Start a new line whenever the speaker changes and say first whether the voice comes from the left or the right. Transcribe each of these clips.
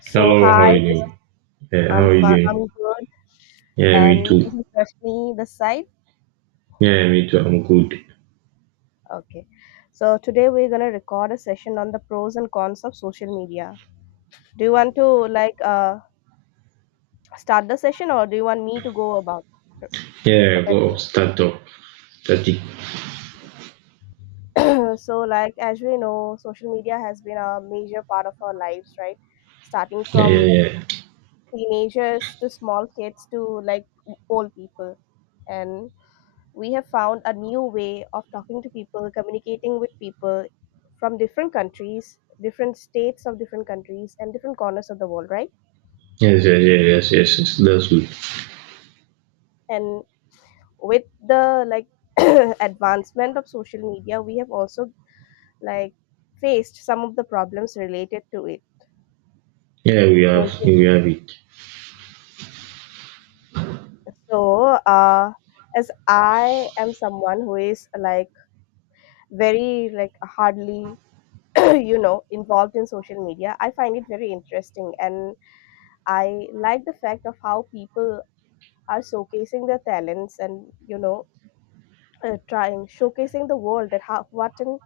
left: So
right: Hello, how
left: hi,
right: are you
left: this is
right: doing? Yeah, how are you doing?
left: I'm good,
right: Yeah, me
left: and this
right: too.
left: is Rashmi this side.
right: Yeah, me too. I'm good.
left: Okay, so today we're gonna record a session on the pros and cons of social media. Do you want to start the session, or do you want me to go about it
right: Yeah,
left: at
right: go
left: first?
right: start up. Start it.
left: So as we know, social media has been a major part of our lives, right? Starting
right: Yeah, yeah,
left: from
right: yeah.
left: teenagers to small kids to like old people, and we have found a new way of talking to people, communicating with people from different countries, different states of different countries, and different corners of the world, right?
right: Yes, yes, yes, yes, yes, yes. That's good.
left: And with the like advancement of social media, we have also like faced some of the problems related to it,
right: Yeah,
left: don't you?
right: we have it.
left: So, uh, as I am someone who is like very like hardly involved in social media, I find it very interesting, and I like the fact of how people are showcasing their talents, and trying showcasing the world that how what and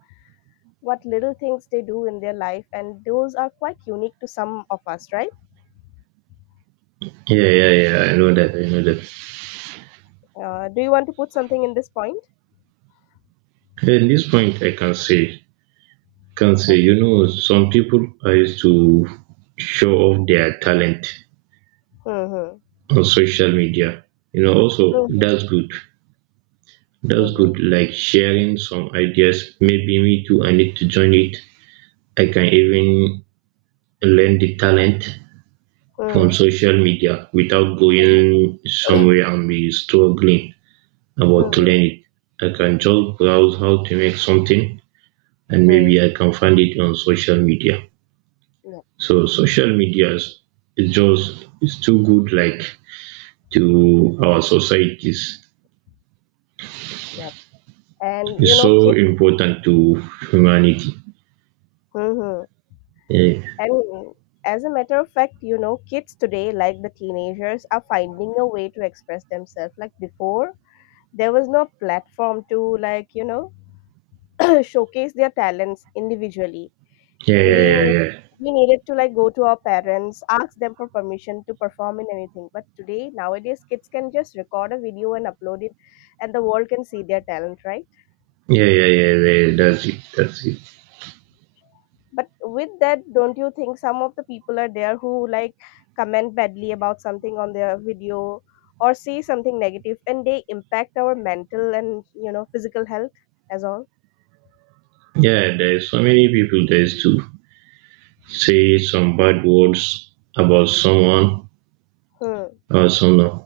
left: what little things they do in their life, and those are quite unique to some of us, right?
right: Yeah, yeah, yeah. I know that. I know that.
left: Do you want to put something in this point?
right: At this point, I can say, you
left: Okay.
right: know, some people are used to show off their talent
left: Mm-hmm.
right: on social media. You know, also
left: Mm-hmm.
right: that's good. That's good.
left: Mm-hmm.
right: Like sharing some ideas. Maybe me too. I need to join it. I can even learn the talent from
left: Mm-hmm.
right: social media without going somewhere and be struggling about to
left: Mm-hmm.
right: learn it. I can just browse how to make something, and
left: Mm-hmm.
right: maybe I can find it on social media.
left: Yep.
right: So social media is just it's too good, like to our societies.
left: Yep. And you
right: It's
left: know,
right: so
left: kids.
right: important to humanity.
left: Mm-hmm.
right: Yeah.
left: And as a matter of fact, you know, kids today, like the teenagers, are finding a way to express themselves. Like before, there was no platform to showcase their talents individually.
right: Yeah, yeah,
left: we
right: yeah,
left: need
right: yeah.
left: we needed to like go to our parents, ask them for permission to perform in anything, but today, nowadays, kids can just record a video and upload it, and the world can see their talent, right?
right: Yeah, yeah, yeah, yeah, that's it, that's it.
left: But with that, don't you think some of the people are there who like comment badly about something on their video, or say something negative, and they impact our mental and you know physical health as all?
right: Yeah, there's so many people, there is too. Say some bad words about someone
left: Hmm.
right: or someone.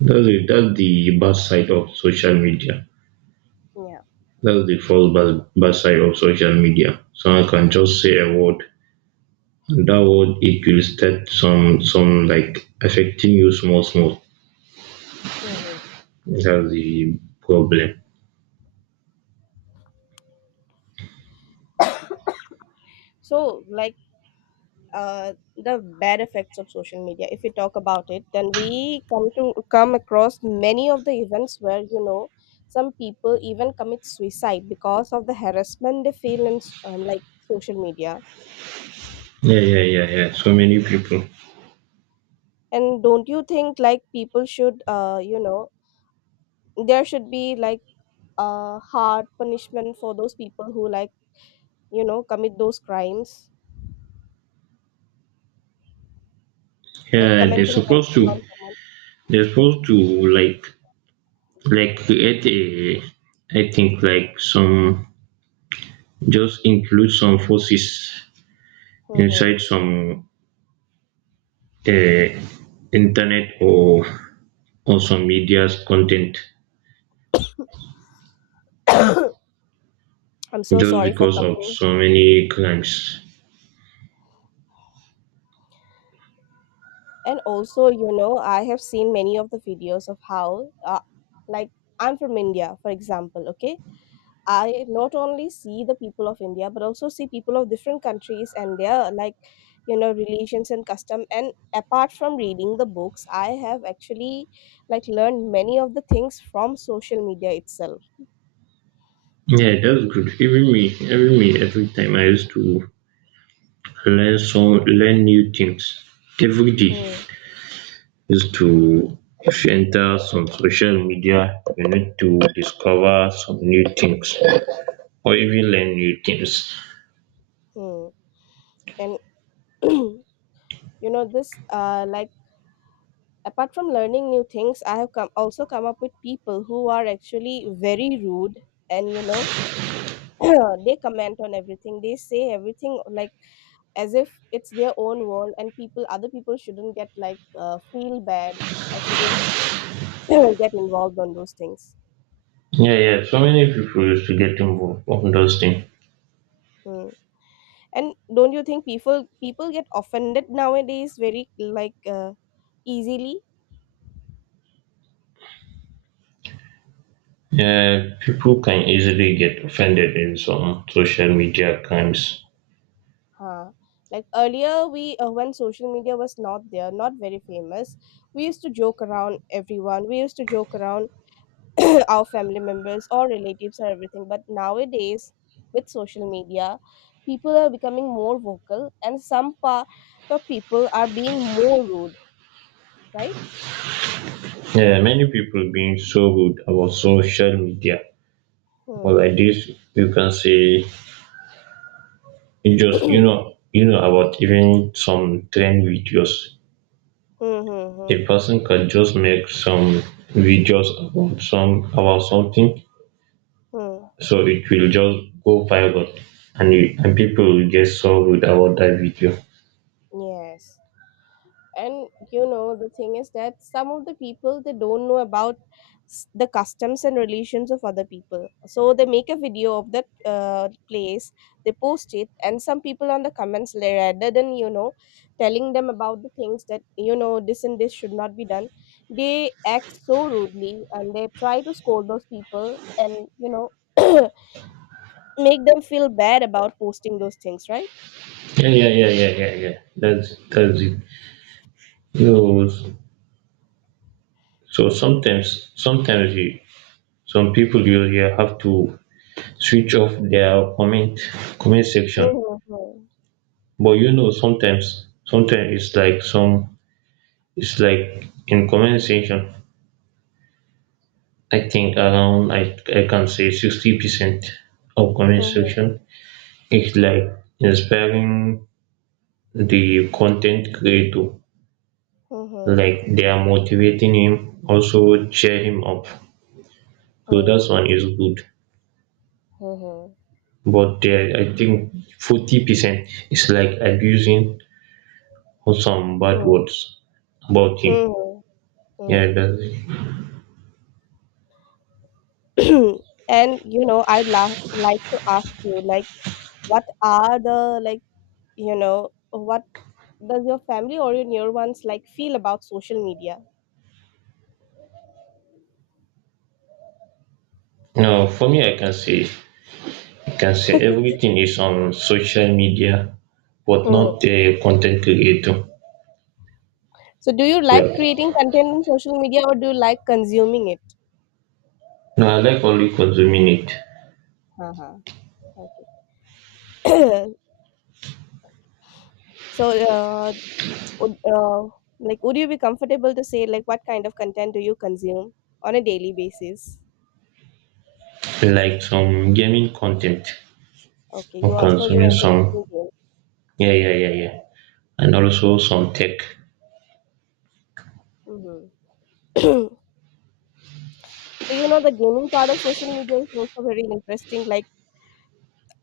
right: That's the bad side of social media.
left: Yeah.
right: That's the first bad, bad side of social media. Someone can just say a word, and that word, it will start some like affecting you small small.
left: Hmm.
right: That's the problem.
left: So, the bad effects of social media, if we talk about it, then we come across many of the events where you know some people even commit suicide because of the harassment they feel in social media.
right: Yeah, yeah, yeah, yeah. So many people.
left: And don't you think like people should you know, there should be like a hard punishment for those people who like you know commit those crimes, like
right: Yeah, they're
left: commenting
right: supposed to.
left: badly on someone?
right: They're supposed to like like create a. I think like some, just include some forces
left: Mm-hmm.
right: inside some uh, internet or some media's content,
left: I'm so
right: just
left: sorry for
right: because of
left: coming.
right: so many crimes.
left: And also, you know, I have seen many of the videos of how, like, I'm from India, for example, okay? I not only see the people of India, but also see people of different countries and their, like, you know, religions and custom. And apart from reading the books, I have actually, like, learned many of the things from social media itself.
right: Yeah, that's good. Even me, every time I used to learn new things every day.
left: Hmm.
right: Is to if you enter some social media, you need to discover some new things or even learn new things.
left: Hmm. And, you know, this, apart from learning new things, I have come also come up with people who are actually very rude, and you know they comment on everything, they say everything like as if it's their own world, and people other people shouldn't get feel bad or shouldn't get involved on those things.
right: Yeah, yeah. So many people used to get involved on those things.
left: Hmm. And don't you think people get offended nowadays very easily?
right: People can easily get offended in some social media crimes.
left: Uh, like earlier, we when social media was not there, not very famous, we used to joke around everyone. We used to joke around our family members or relatives or everything. But nowadays, with social media, people are becoming more vocal, and some part of people are being more rude, right?
right: Yeah, many people being so rude about social media. But
left: Hmm.
right: like this, you can say you just
left: Hmm,
right: you know about even some trend videos.
left: hmm, hmm,
right: A person can just make some videos about some about something,
left: hmm.
right: so it will just go viral, and people will get so rude about that video.
left: Yes. And you know, the thing is that some of the people, they don't know about the customs and relations of other people, so they make a video of that place, they post it, and some people on the comments, rather than you know telling them about the things that you know this and this should not be done, they act so rudely, and they try to scold those people, and you know make them feel bad about posting those things, right?
right: Yeah, yeah, yeah, yeah, yeah, yeah. That's it. You know, so some people, you have to switch off their comment section.
left: Mm-hmm. Mm-hmm.
right: But you know, sometimes it's like it's like in comment section. I think around I can say 60% of comment section is like inspiring the content creator.
left: Mm-hmm.
right: Like they are motivating him, also cheer him up. So
left: Mm-hmm.
right: that one is good. But there I think 40% is like abusing or some bad
left: Mm-hmm.
right: words about him.
left: Mhm, mhm.
right: Yeah, that's it.
left: And you know, I'd la like to ask you, like, what are the like, you know, what does your family or your near ones like feel about social media?
right: No, for me, I can say everything is on social media, but
left: Hmm.
right: not a content creator.
left: So, do you like
right: Like
left: creating content on social media, or do you like consuming it?
right: no, I like only consuming it,
left: Uh-huh. Okay. So, uh, would, uh, would you be comfortable to say like what kind of content do you consume on a daily basis?
right: like some gaming content.
left: Okay,
right: I'm
left: you are
right: consuming
left: interested
right: some.
left: in
right: Yeah, yeah, yeah, yeah, and also some tech.
left: games. Mm-hmm. So you know the gaming part of social media is also very interesting. Like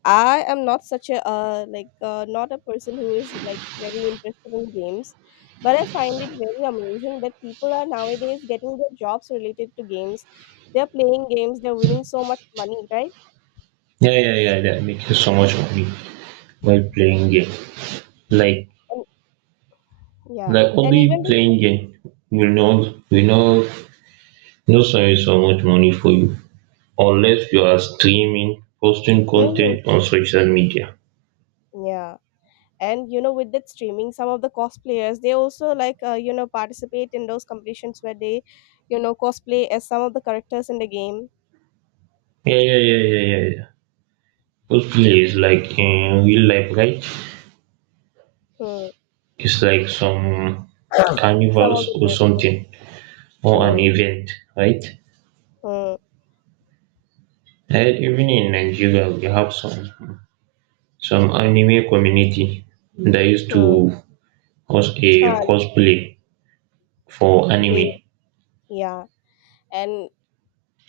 left: I am not such a not a person who is like very interested in games, but I find it very amazing that people are nowadays getting their jobs related to games. They're playing games. They're winning so much money, right?
right: Yeah, yeah, yeah. They're making so much money while playing game. Like
left: And yeah,
right: Like
left: and
right: only
left: even the
right: playing game will not not service so much money for you unless you are streaming, posting content on
left: Mhm.
right: social media.
left: Yeah. And you know, with that streaming, some of the cosplayers, they also like you know participate in those competitions where they, you know, cosplay as some of the characters in the game.
right: Yeah, yeah, yeah, yeah, yeah, yeah. Those players like in real life, right?
left: Hmm.
right: It's like some
left: Some of
right: carnivals
left: the
right: or
left: characters.
right: something or
left: Hmm,
right: an event, right?
left: hmm,
right: And even in Nigeria, we have some anime community that used
left: hmm,
right: to host a
left: huh,
right: cosplay for
left: they
right: anime.
left: yeah. And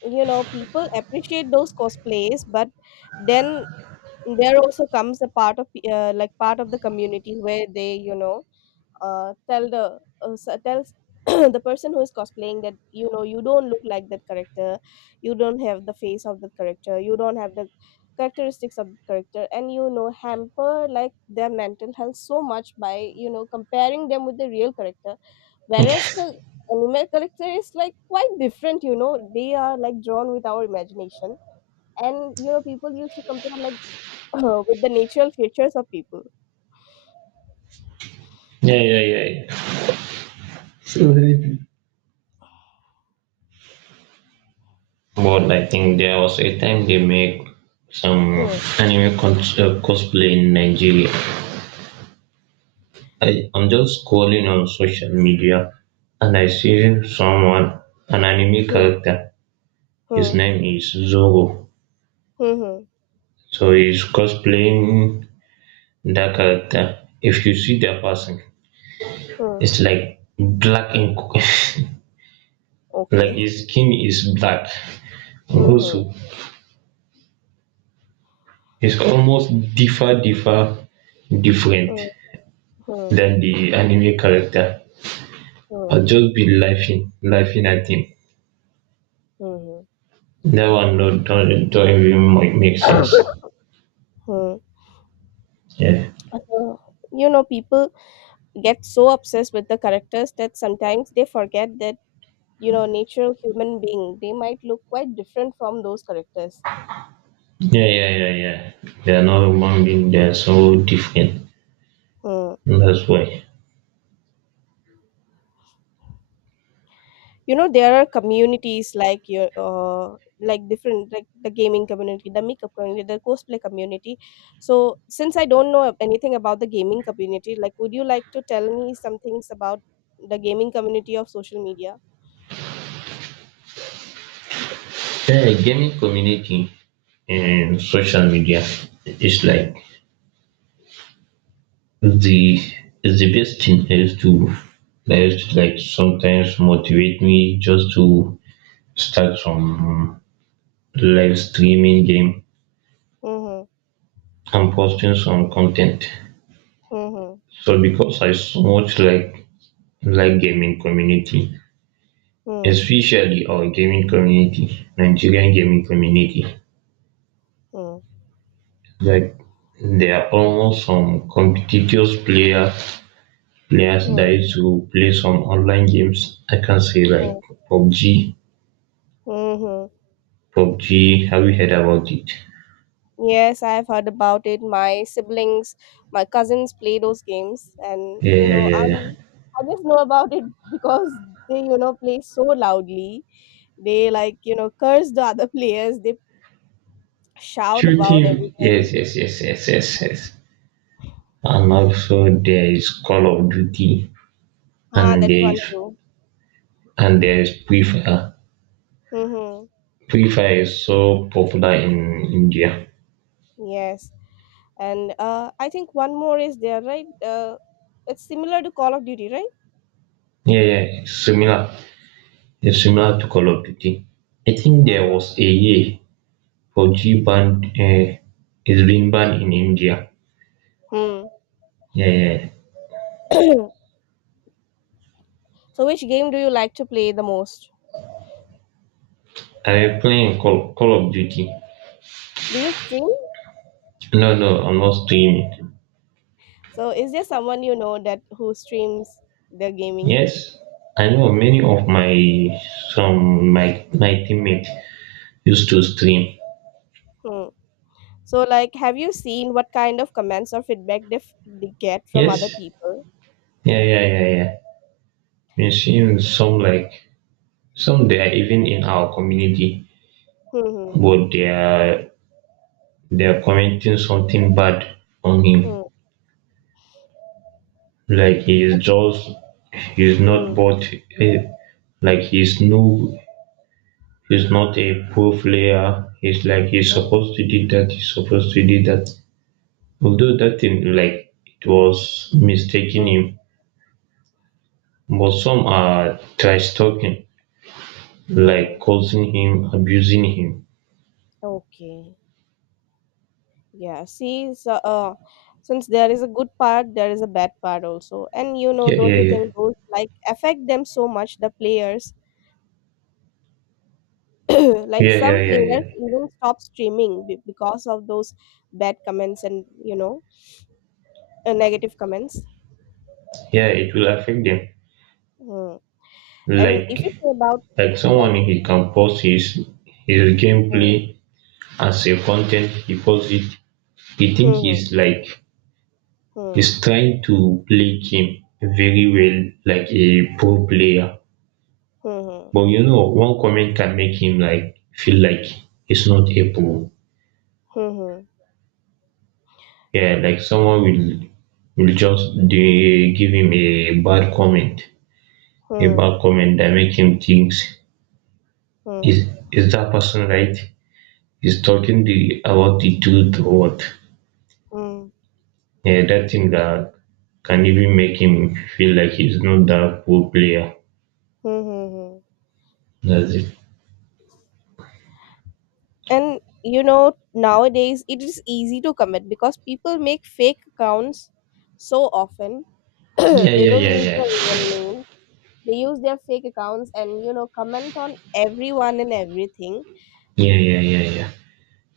left: you know, people appreciate those cosplays, but then there also comes a part of part of the community where they you know tells the person who is cosplaying that you know you don't look like that character, you don't have the face of the character, you don't have the characteristics of the character, and you know hamper like their mental health so much by you know comparing them with the real character, whereas the anime character is like quite different, you know, they are like drawn with our imagination, and you know people used to compare like with the natural features of people.
right: Yeah, yeah, yeah, yeah. But I think there was a time they make some
left: Hmm,
right: cosplay in Nigeria. I'm just scrolling on social media and I see someone, an anime
left: hmm,
right: character. His
left: hmm,
right: name is Zoro.
left: hmm, hmm,
right: So he's cosplaying that character. If you see that person,
left: hmm.
right: it's like black ink. Like
left: Okay.
right: his skin is black. And
left: Mhm,
right: also, it's almost different
left: mhm, mhm,
right: than the anime character.
left: mhm,
right: I'll just be laughing at him.
left: mhm.
right: That one don't even make sense.
left: Mhm.
right: Yeah.
left: So, you know, people get so obsessed with the characters that sometimes they forget that, you know, natural human being, they might look quite different from those characters.
right: Yeah, yeah, yeah, yeah. They are not human beings, they are so different.
left: Hmm.
right: That's why.
left: You know, there are communities like your, different, like the gaming community, the makeup community, the cosplay community. So, since I don't know anything about the gaming community, like, would you like to tell me some things about the gaming community of social media?
right: Yeah, gaming community and social media is like the is the best thing that used to like sometimes motivate me just to start some live streaming game
left: Mhm,
right: and posting some content.
left: mhm,
right: So because I so much like gaming community,
left: mm,
right: especially our gaming community, Nigerian gaming community.
left: mm,
right: Like there are almost some competitive player players that
left: mm,
right: used to play some online games. I can say
left: mm,
right: like PUBG.
left: mhm.
right: PUBG, have you heard about it?
left: Yes, I've heard about it. My siblings, my cousins play those games, and
right: Yeah,
left: you
right: yeah,
left: know,
right: yeah, yeah.
left: I just know about it because they, you know, play so loudly. They like, you know, curse the other players. They shout about
right: Shooting,
left: everything.
right: yes, yes, yes, yes, yes, yes. And also there is Call of Duty,
left: Ah,
right: and
left: that
right: there
left: one
right: is
left: too.
right: and there is Free Fire.
left: Mm-hmm.
right: Free Fire is so popular in India.
left: Yes, and I think one more is there, right? It's similar to Call of Duty, right?
right: Yeah, ya similar, it's similar to Call of Duty. I think there
left: Uh-huh.
right: was a year fauji banned it's been banned in India.
left: Hmm.
right: Yeah, yeah.
left: So, which game do you like to play the most?
right: I am playing Call of Duty.
left: Do you stream?
right: No no, I'm not streaming.
left: So, is there someone you know that who streams their gaming?
right: Yes, I know many of my some my my teammates used to stream.
left: Hmm. So, like, have you seen what kind of comments or feedback they, they get from other
right: Yes.
left: people?
right: Yeah, yeah, yeah, yeah. We seen some like some, they are even in our community,
left: Hmm.
right: but they are commenting something bad on
left: Hmm.
right: him. Like he is not
left: Hmm.
right: but, a, like he's no, he's not a pro player. He's like he's
left: Hmm.
right: supposed to do that. He's supposed to do that. Although that thing, like it was
left: Hmm.
right: mistaking him, but some
left: Hmm. Hmm.
right: are trash talking, like
left: Hmm.
right: causing him, abusing him.
left: Okay. Yeah. See, since there is a good part, there is a bad part also, and you know,
right: Yeah,
left: don't
right: yeah,
left: you
right: yeah,
left: think those like affect them so much, the players? Like
right: yeah,
left: some
right: yeah, yeah,
left: players
right: yeah.
left: even stop streaming because of those bad comments and you know negative comments.
right: Yeah, it will affect them.
left: Hmm. And if
right: Like
left: you say about
right: like someone
left: like
right: he can post his
left: hmm,
right: gameplay as a content. He posts it, the think
left: hmm,
right: he's like
left: hmm,
right: he's trying to play game very well like a pro player.
left: hmm, hmm,
right: But you know, one comment can make him like feel like he's not a pro.
left: hmm, hmm,
right: Yeah, like someone will just, they give him a
left: hmm,
right: bad comment that make him think
left: hmm,
right: is that person right? Is talking the about the truth or what?
left: hmm,
right: Yeah, that thing that can even make him feel like he's not that pro player.
left: hmm, hmm.
right: That's it.
left: And you know nowadays it is easy to comment because people make fake accounts so often,
right: Yeah,
left: they
right: yeah,
left: don't
right: yeah,
left: use
right: yeah,
left: their real name, they use their fake accounts and you know comment on everyone and everything.
right: yeah, yeah, yeah, yeah,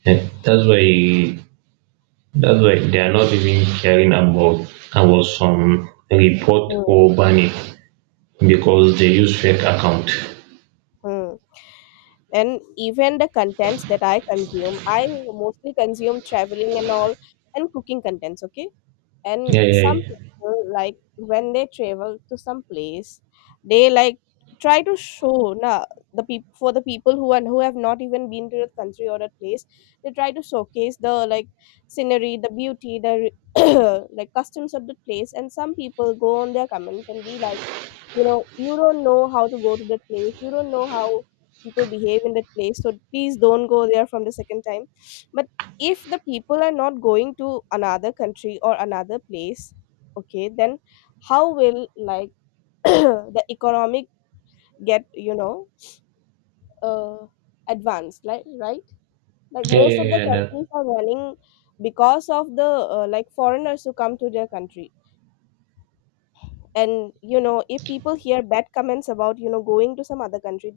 right: yeah. That's why they are not even caring about some report
left: Hmm.
right: or banning because they use fake account.
left: Hmm. And even the contents that I consume, I mostly consume traveling and all and cooking contents, okay? And
right: Yeah, yeah,
left: some
right: yeah,
left: people, like when they travel to some place, they like try to show na the people for the people who and who have not even been to the country or the place, they try to showcase the like scenery, the beauty, the like customs of the place. And some people go on their comments and be like, you know, you don't know how to go to that place, you don't know how people behave in that place, so please don't go there from the second time. But if the people are not going to another country or another place, okay, then how will, like, the economic get, you know, uh, advanced, like, right. Like
right: yeah,
left: most of
right: yeah,
left: the
right: yeah. That,
left: countries are running because of the like foreigners who come to their country. And you know, if people hear bad comments about, you know, going to some other country,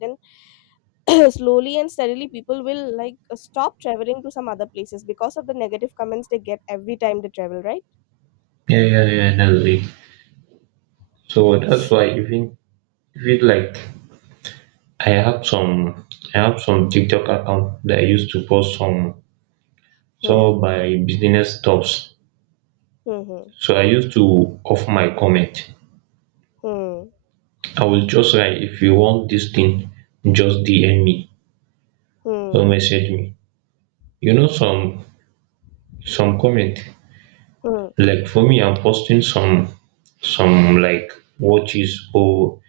left: then slowly and steadily people will, like, stop traveling to some other places because of the negative comments they get every time they travel, right?
right: yeah, yeah, yeah. That's it. So that's why even, even like, I have some I have some TikTok account that I used to post some
left: Hmm,
right: of my business stuffs.
left: hmm,
right: So I used to off my comment.
left: hmm,
right: I will just write, if you want this thing, just DM me
left: hmm,
right: or message me. You know some comment,
left: hmm,
right: like for me I'm posting some like watches or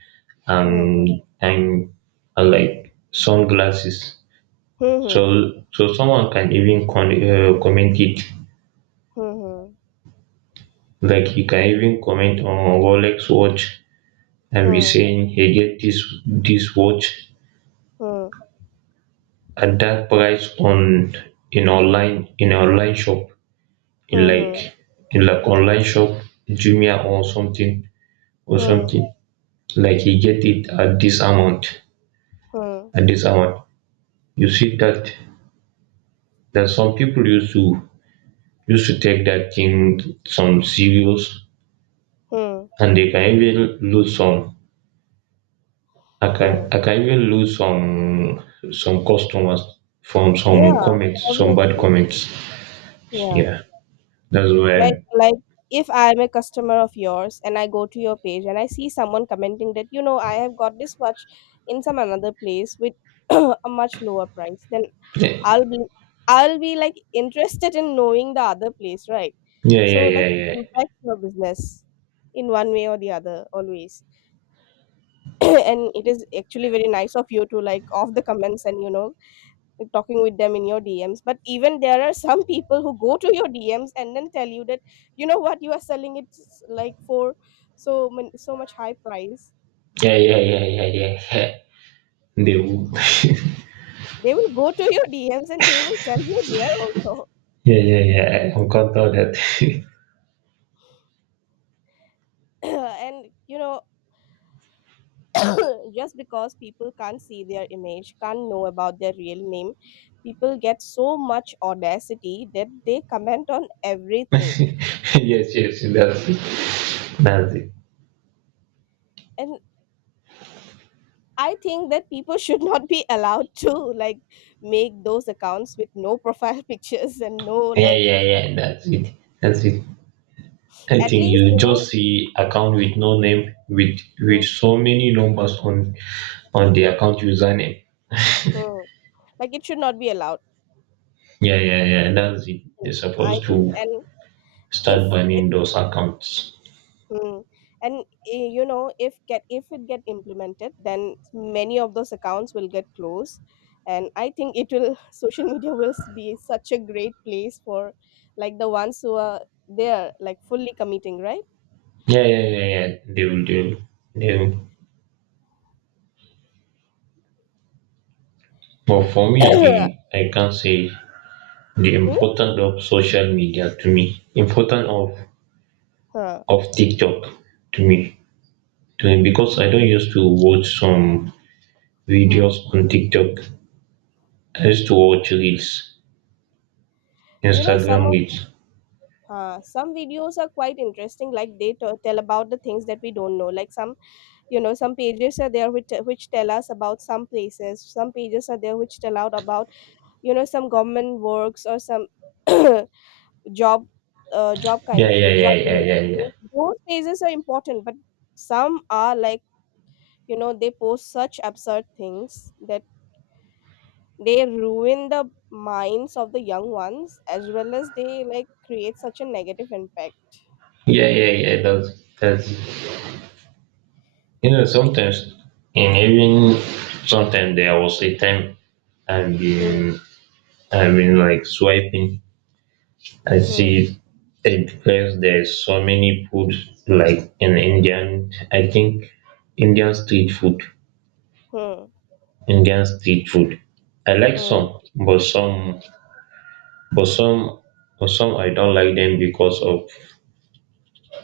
right: um,
left: hmm,
right: and like sunglasses.
left: hmm,
right: So so someone can even comment it,
left: hmm, hmm,
right: like you can even comment on Rolex watch and be
left: hmm,
right: saying, hey, get this watch
left: hmm,
right: at that price on in online shop. In like
left: hmm,
right: in like online shop, jumia or something or
left: hmm, hmm,
right: something, like he get it at this amount,
left: hmm, hmm,
right: at this amount. You see that, that some people used to take that thing some serious,
left: hmm,
right: and they can even lose some,
left: hmm.
right: I can even lose some customers from some
left: Yeah,
right: comments, some bad
left: obviously.
right: comments.
left: Yeah.
right: Yeah, that's
left: like
right: why.
left: like if I am a customer of yours and I go to your page and I see someone commenting that, you know, I have got this watch in some another place with a much lower price, then
right: Yeah,
left: i'll be I'll be like interested in knowing the other place, right?
right: yeah,
left: So
right: yeah,
left: like it
right: yeah,
left: impacts your business in one way or the other, always. And it is actually very nice of you to, like, off the comments and, you know, talking with them in your DMs. But even there are some people who go to your DMs and then tell you that, you know, what you are selling it s- like for so man- so much high price.
right: yeah, yeah, yeah, yeah, yeah. Yeah, they will.
left: They will go to your DMs and they will tell you there also.
right: Yeah, yeah, yeah. I encountered that.
left: And you know, just because people can't see their image, can't know about their real name, people get so much audacity that they comment on everything.
right: Yes, yes, that's it. That's it.
left: And I think that people should not be allowed to, like, make those accounts with no profile pictures and no,
right: Yeah,
left: like,
right: yeah, yeah. That's it. That's it. I
left: at
right: think
left: least,
right: you
left: you know.
right: just see account with no name with
left: mm,
right: so many numbers on the account username.
left: mm, like it should not be allowed.
right: Yeah, yeah, yeah. That's it.
left: mm,
right: They're
left: I
right: supposed
left: think,
right: to
left: and if
right: start
left: it
right: banning those accounts.
left: mm, and you know, if get if it get implemented, then many of those accounts will get closed, and I think it will social media will s- be such a great place for, like, the ones who are there, like, fully committing, right?
right: Yeah, yeah, yeah, yeah. They will, they will.
left: And
right: But for me, the I can say the
left: hmm?
right: importance of social media to me, important
left: Huh.
right: of TikTok to me, to me because I don't used to watch some
left: Hmm.
right: videos on TikTok. I used to watch reels,
left: You know, some
right: Instagram
left: of,
right: reels.
left: some videos are quite interesting. Like they t- tell about the things that we don't know. Like some, you know, some pages are there which tell us about some places. Some pages are there which tell out about, you know, some government works or some job, job kind
right: Yeah,
left: of
right: yeah,
left: job
right: yeah,
left: related
right: yeah, yeah,
left: things. Those pages are important, but some are like, you know, they post such absurd things that they ruin the minds of the young ones as well as they, like, create such a negative impact.
right: yeah, yeah, yeah, yeah. That's you know, sometimes, and even sometimes there was a time I've
left: Hmm,
right: been I've been like swiping. I
left: hmm,
right: see a place, there's so many food like in
left: hmm,
right: Indian. I think Indian street food.
left: hmm,
right: Indian street food. I like
left: hmm.
right: but some, but some I don't like them because of,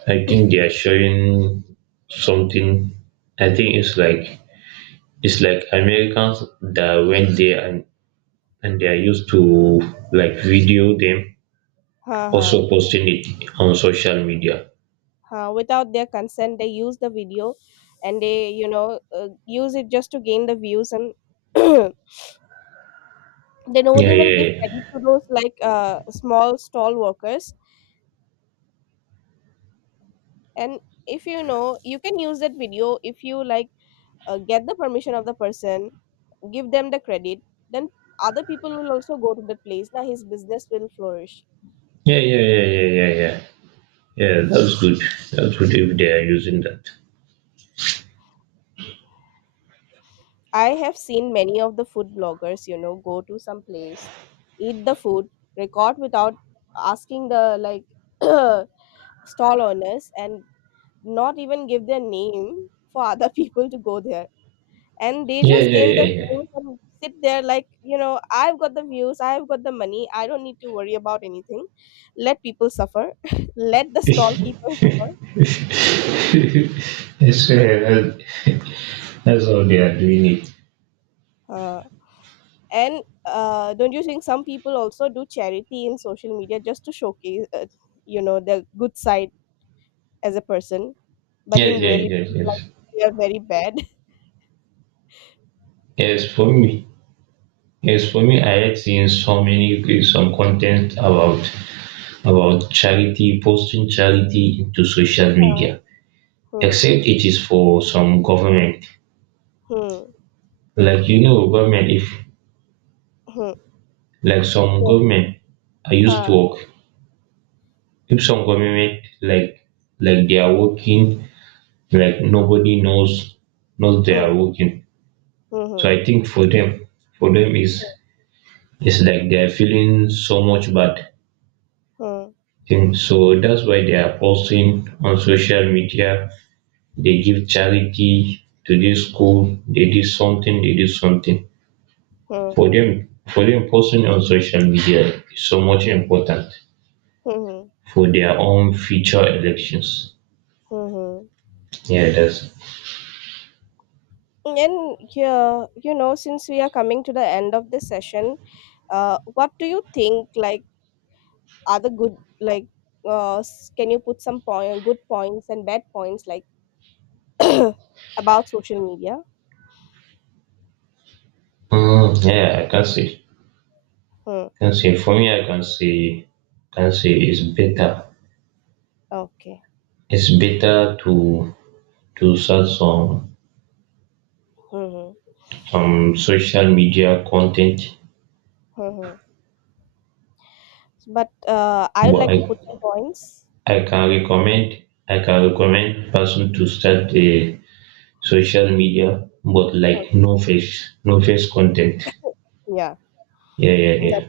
right: I think they are showing something. I think it's like, it's like Americans that went there, and they are used to like video them,
left: Huh, huh,
right: also posting it on social media.
left: huh. Without their consent, they use the video, and they, you know, use it just to gain the views, and they don't
right: Yeah,
left: even give credit
right: yeah,
left: to those, like, small stall workers. And if, you know, you can use that video if you like, get the permission of the person, give them the credit, then other people will also go to the place. Now his business will flourish.
right: yeah, yeah, yeah, yeah, yeah, yeah. Yeah, yeah, that's good. That's good if they are using that.
left: I have seen many of the food bloggers, you know, go to some place, eat the food, record without asking the, like, stall owners, and not even give their name for other people to go there. And they
right: Yeah,
left: just
right: yeah,
left: gain the
right: yeah, yeah.
left: views and sit there like, you know, I've got the views, I've got the money, I don't need to worry about anything. Let people suffer, let the stall keeper suffer.
right: Yes, yeah. That's how they are doing it.
left: Uh, And don't you think some people also do charity in social media just to showcase, you know, their good side as a person, but
right: Yes,
left: in
right: yes, yes,
left: reality, like,
right: yes.
left: they are very bad.
right: Yes, for me, yes, for me, I had seen so many some content about charity, posting charity into social
left: Huh.
right: media.
left: Hmm.
right: Except it is for some government,
left: Hmm.
right: like you know, government. If
left: Hmm.
right: like some
left: Yes.
right: government, I used to
left: Huh.
right: work. If some government like they are working, like nobody knows they are
left: Hmm.
right: working.
left: Hmm.
right: So I think for them is it's like they're feeling so much bad
left: Hmm.
right: thing. So that's why they are posting on social media. They give charity to this school. They did something. They did something
left: Hmm.
right: for
left: Hmm.
right: them. For them, posting on social media is so much important
left: Hmm. Hmm. Hmm.
right: for their own future elections.
left: Hmm, hmm.
right: Yeah, that's.
left: And yeah, you know, since we are coming to the end of this session, what do you think? Like, are the good, like, s- can you put some point, good points and bad points? Like, about social media.
right: Mm, yeah, I can say.
left: Hmm.
right: For me, I can say it's better.
left: Okay.
right: It's better to start some
left: Hmm,
right: social media content,
left: hmm, hmm, hmm. But I would
right: but
left: like to put some points.
right: I can recommend, I can recommend person to start a social media but
left: Okay.
right: like no face, no face content.
left: Yeah.
right: Yeah,
left: That's
right: yeah,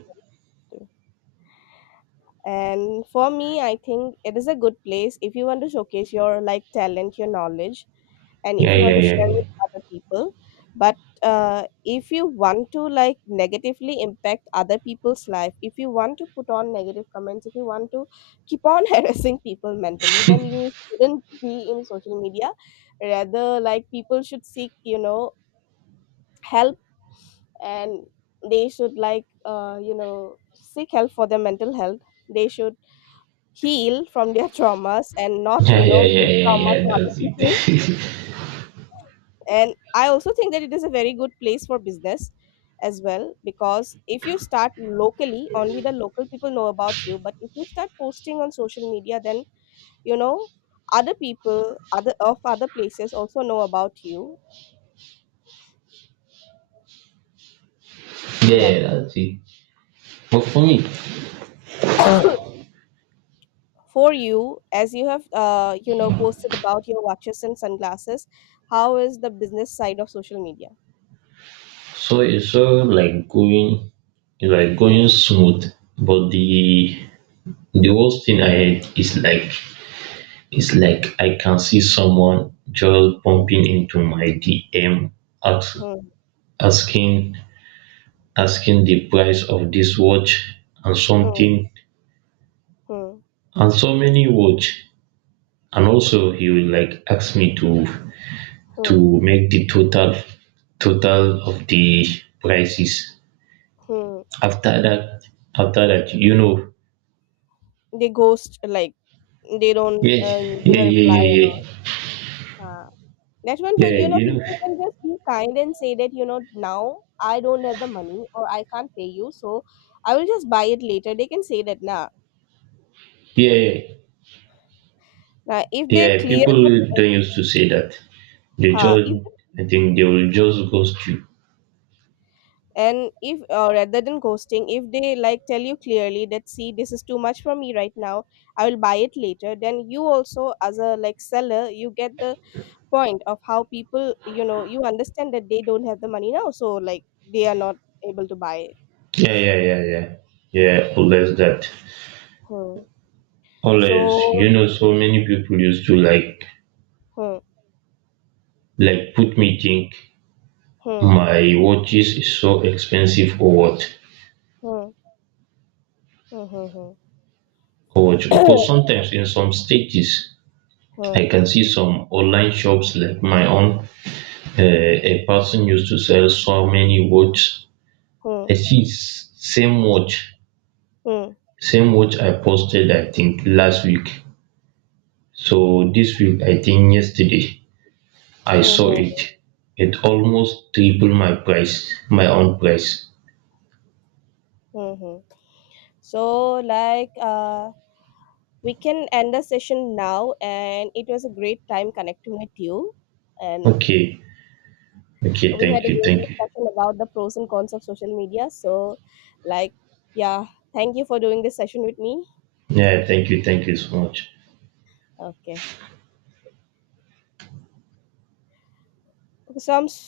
left: and for me, I think it is a good place if you want to showcase your, like, talent, your knowledge, and if
right: yeah,
left: you want
right: yeah,
left: to
right: yeah,
left: share
right: yeah.
left: with other people. But if you want to, like, negatively impact other people's life, if you want to put on negative comments, if you want to keep on harassing people mentally, then you shouldn't be in social media. Rather, like, people should seek, you know, help, and they should, like, you know, seek help for their mental health. They should heal from their traumas and not,
right: Yeah,
left: you
right: yeah,
left: know,
right: yeah,
left: give
right: yeah,
left: trauma to
right: yeah,
left: other
right: that's it.
left: people. And I also think that it is a very good place for business as well, because if you start locally, only the local people know about you, but if you start posting on social media, then, you know, other people, other of other places, also know about you.
right: Yeah,
left: Yeah.
right: yeah, that's it. But for me,
left: For you, as you have, you know, posted about your watches and sunglasses, how is the business side of social media?
right: so it's so like going, it's like
left: Hmm,
right: going smooth, but the worst thing I hate is like it's like I can see someone just
left: hmm,
right: bumping into my DM, ask,
left: hmm,
right: asking asking the price of this watch and
left: hmm,
right: something,
left: hmm,
right: and so many watch, and also he will like ask me
left: hmm.
right: to make the total, total of the prices.
left: Hmm.
right: After that, after that, you know.
left: They ghost, like they don't,
right: Yeah,
left: give a reply and
right: yeah,
left: all.
right: yeah,
left: Uh, that one
right: yeah,
left: too,
right: yeah, yeah,
left: you know,
right: you know,
left: people can just be kind and say that, you know, now I don't have the money or I can't pay you, so I will just buy it later. They can say that, nah.
right: yeah, yeah.
left: Now, if they
right: Yeah,
left: clear the,
right: people
left: uh,
right: don't used to say that. They
left: huh,
right: just,
left: if
right: I think they will just ghost you.
left: and if, rather than ghosting, if they, like, tell you clearly that, see, this is too much for me right now, I will buy it later. Then you also, as a like seller, you get the point of how people, you know, you understand that they don't have the money now, so like they are not able to buy.
right: Yeah, yeah, yeah, yeah. Yeah, always that.
left: Hmm.
right: Always, you
left: So
right: know, so many people used to
left: hmm,
right: like put me think
left: hmm,
right: my watches is so expensive or what,
left: hmm, hmm, hmm, hmm.
right: or what. But sometimes in some stages, I
left: Hmm,
right: can see some online shops like my own. A person used to sell so many watches. I
left: hmm,
right: see
left: hmm,
right: same watch I posted I think last week. So this week, I think yesterday. I
left: hmm,
right: saw
left: hmm,
right: it. It almost tripled my price, my own price.
left: hmm, hmm. So like, we can end the session now, and it was a great time connecting with you, and
right: Okay, okay,
left: we had
right: thank
left: a
right: you,
left: great
right: thank you.
left: discussion about the pros and cons of social media, so, like, yeah, thank you for doing this session with me.
right: Yeah, thank you so much.
left: Okay, so I'm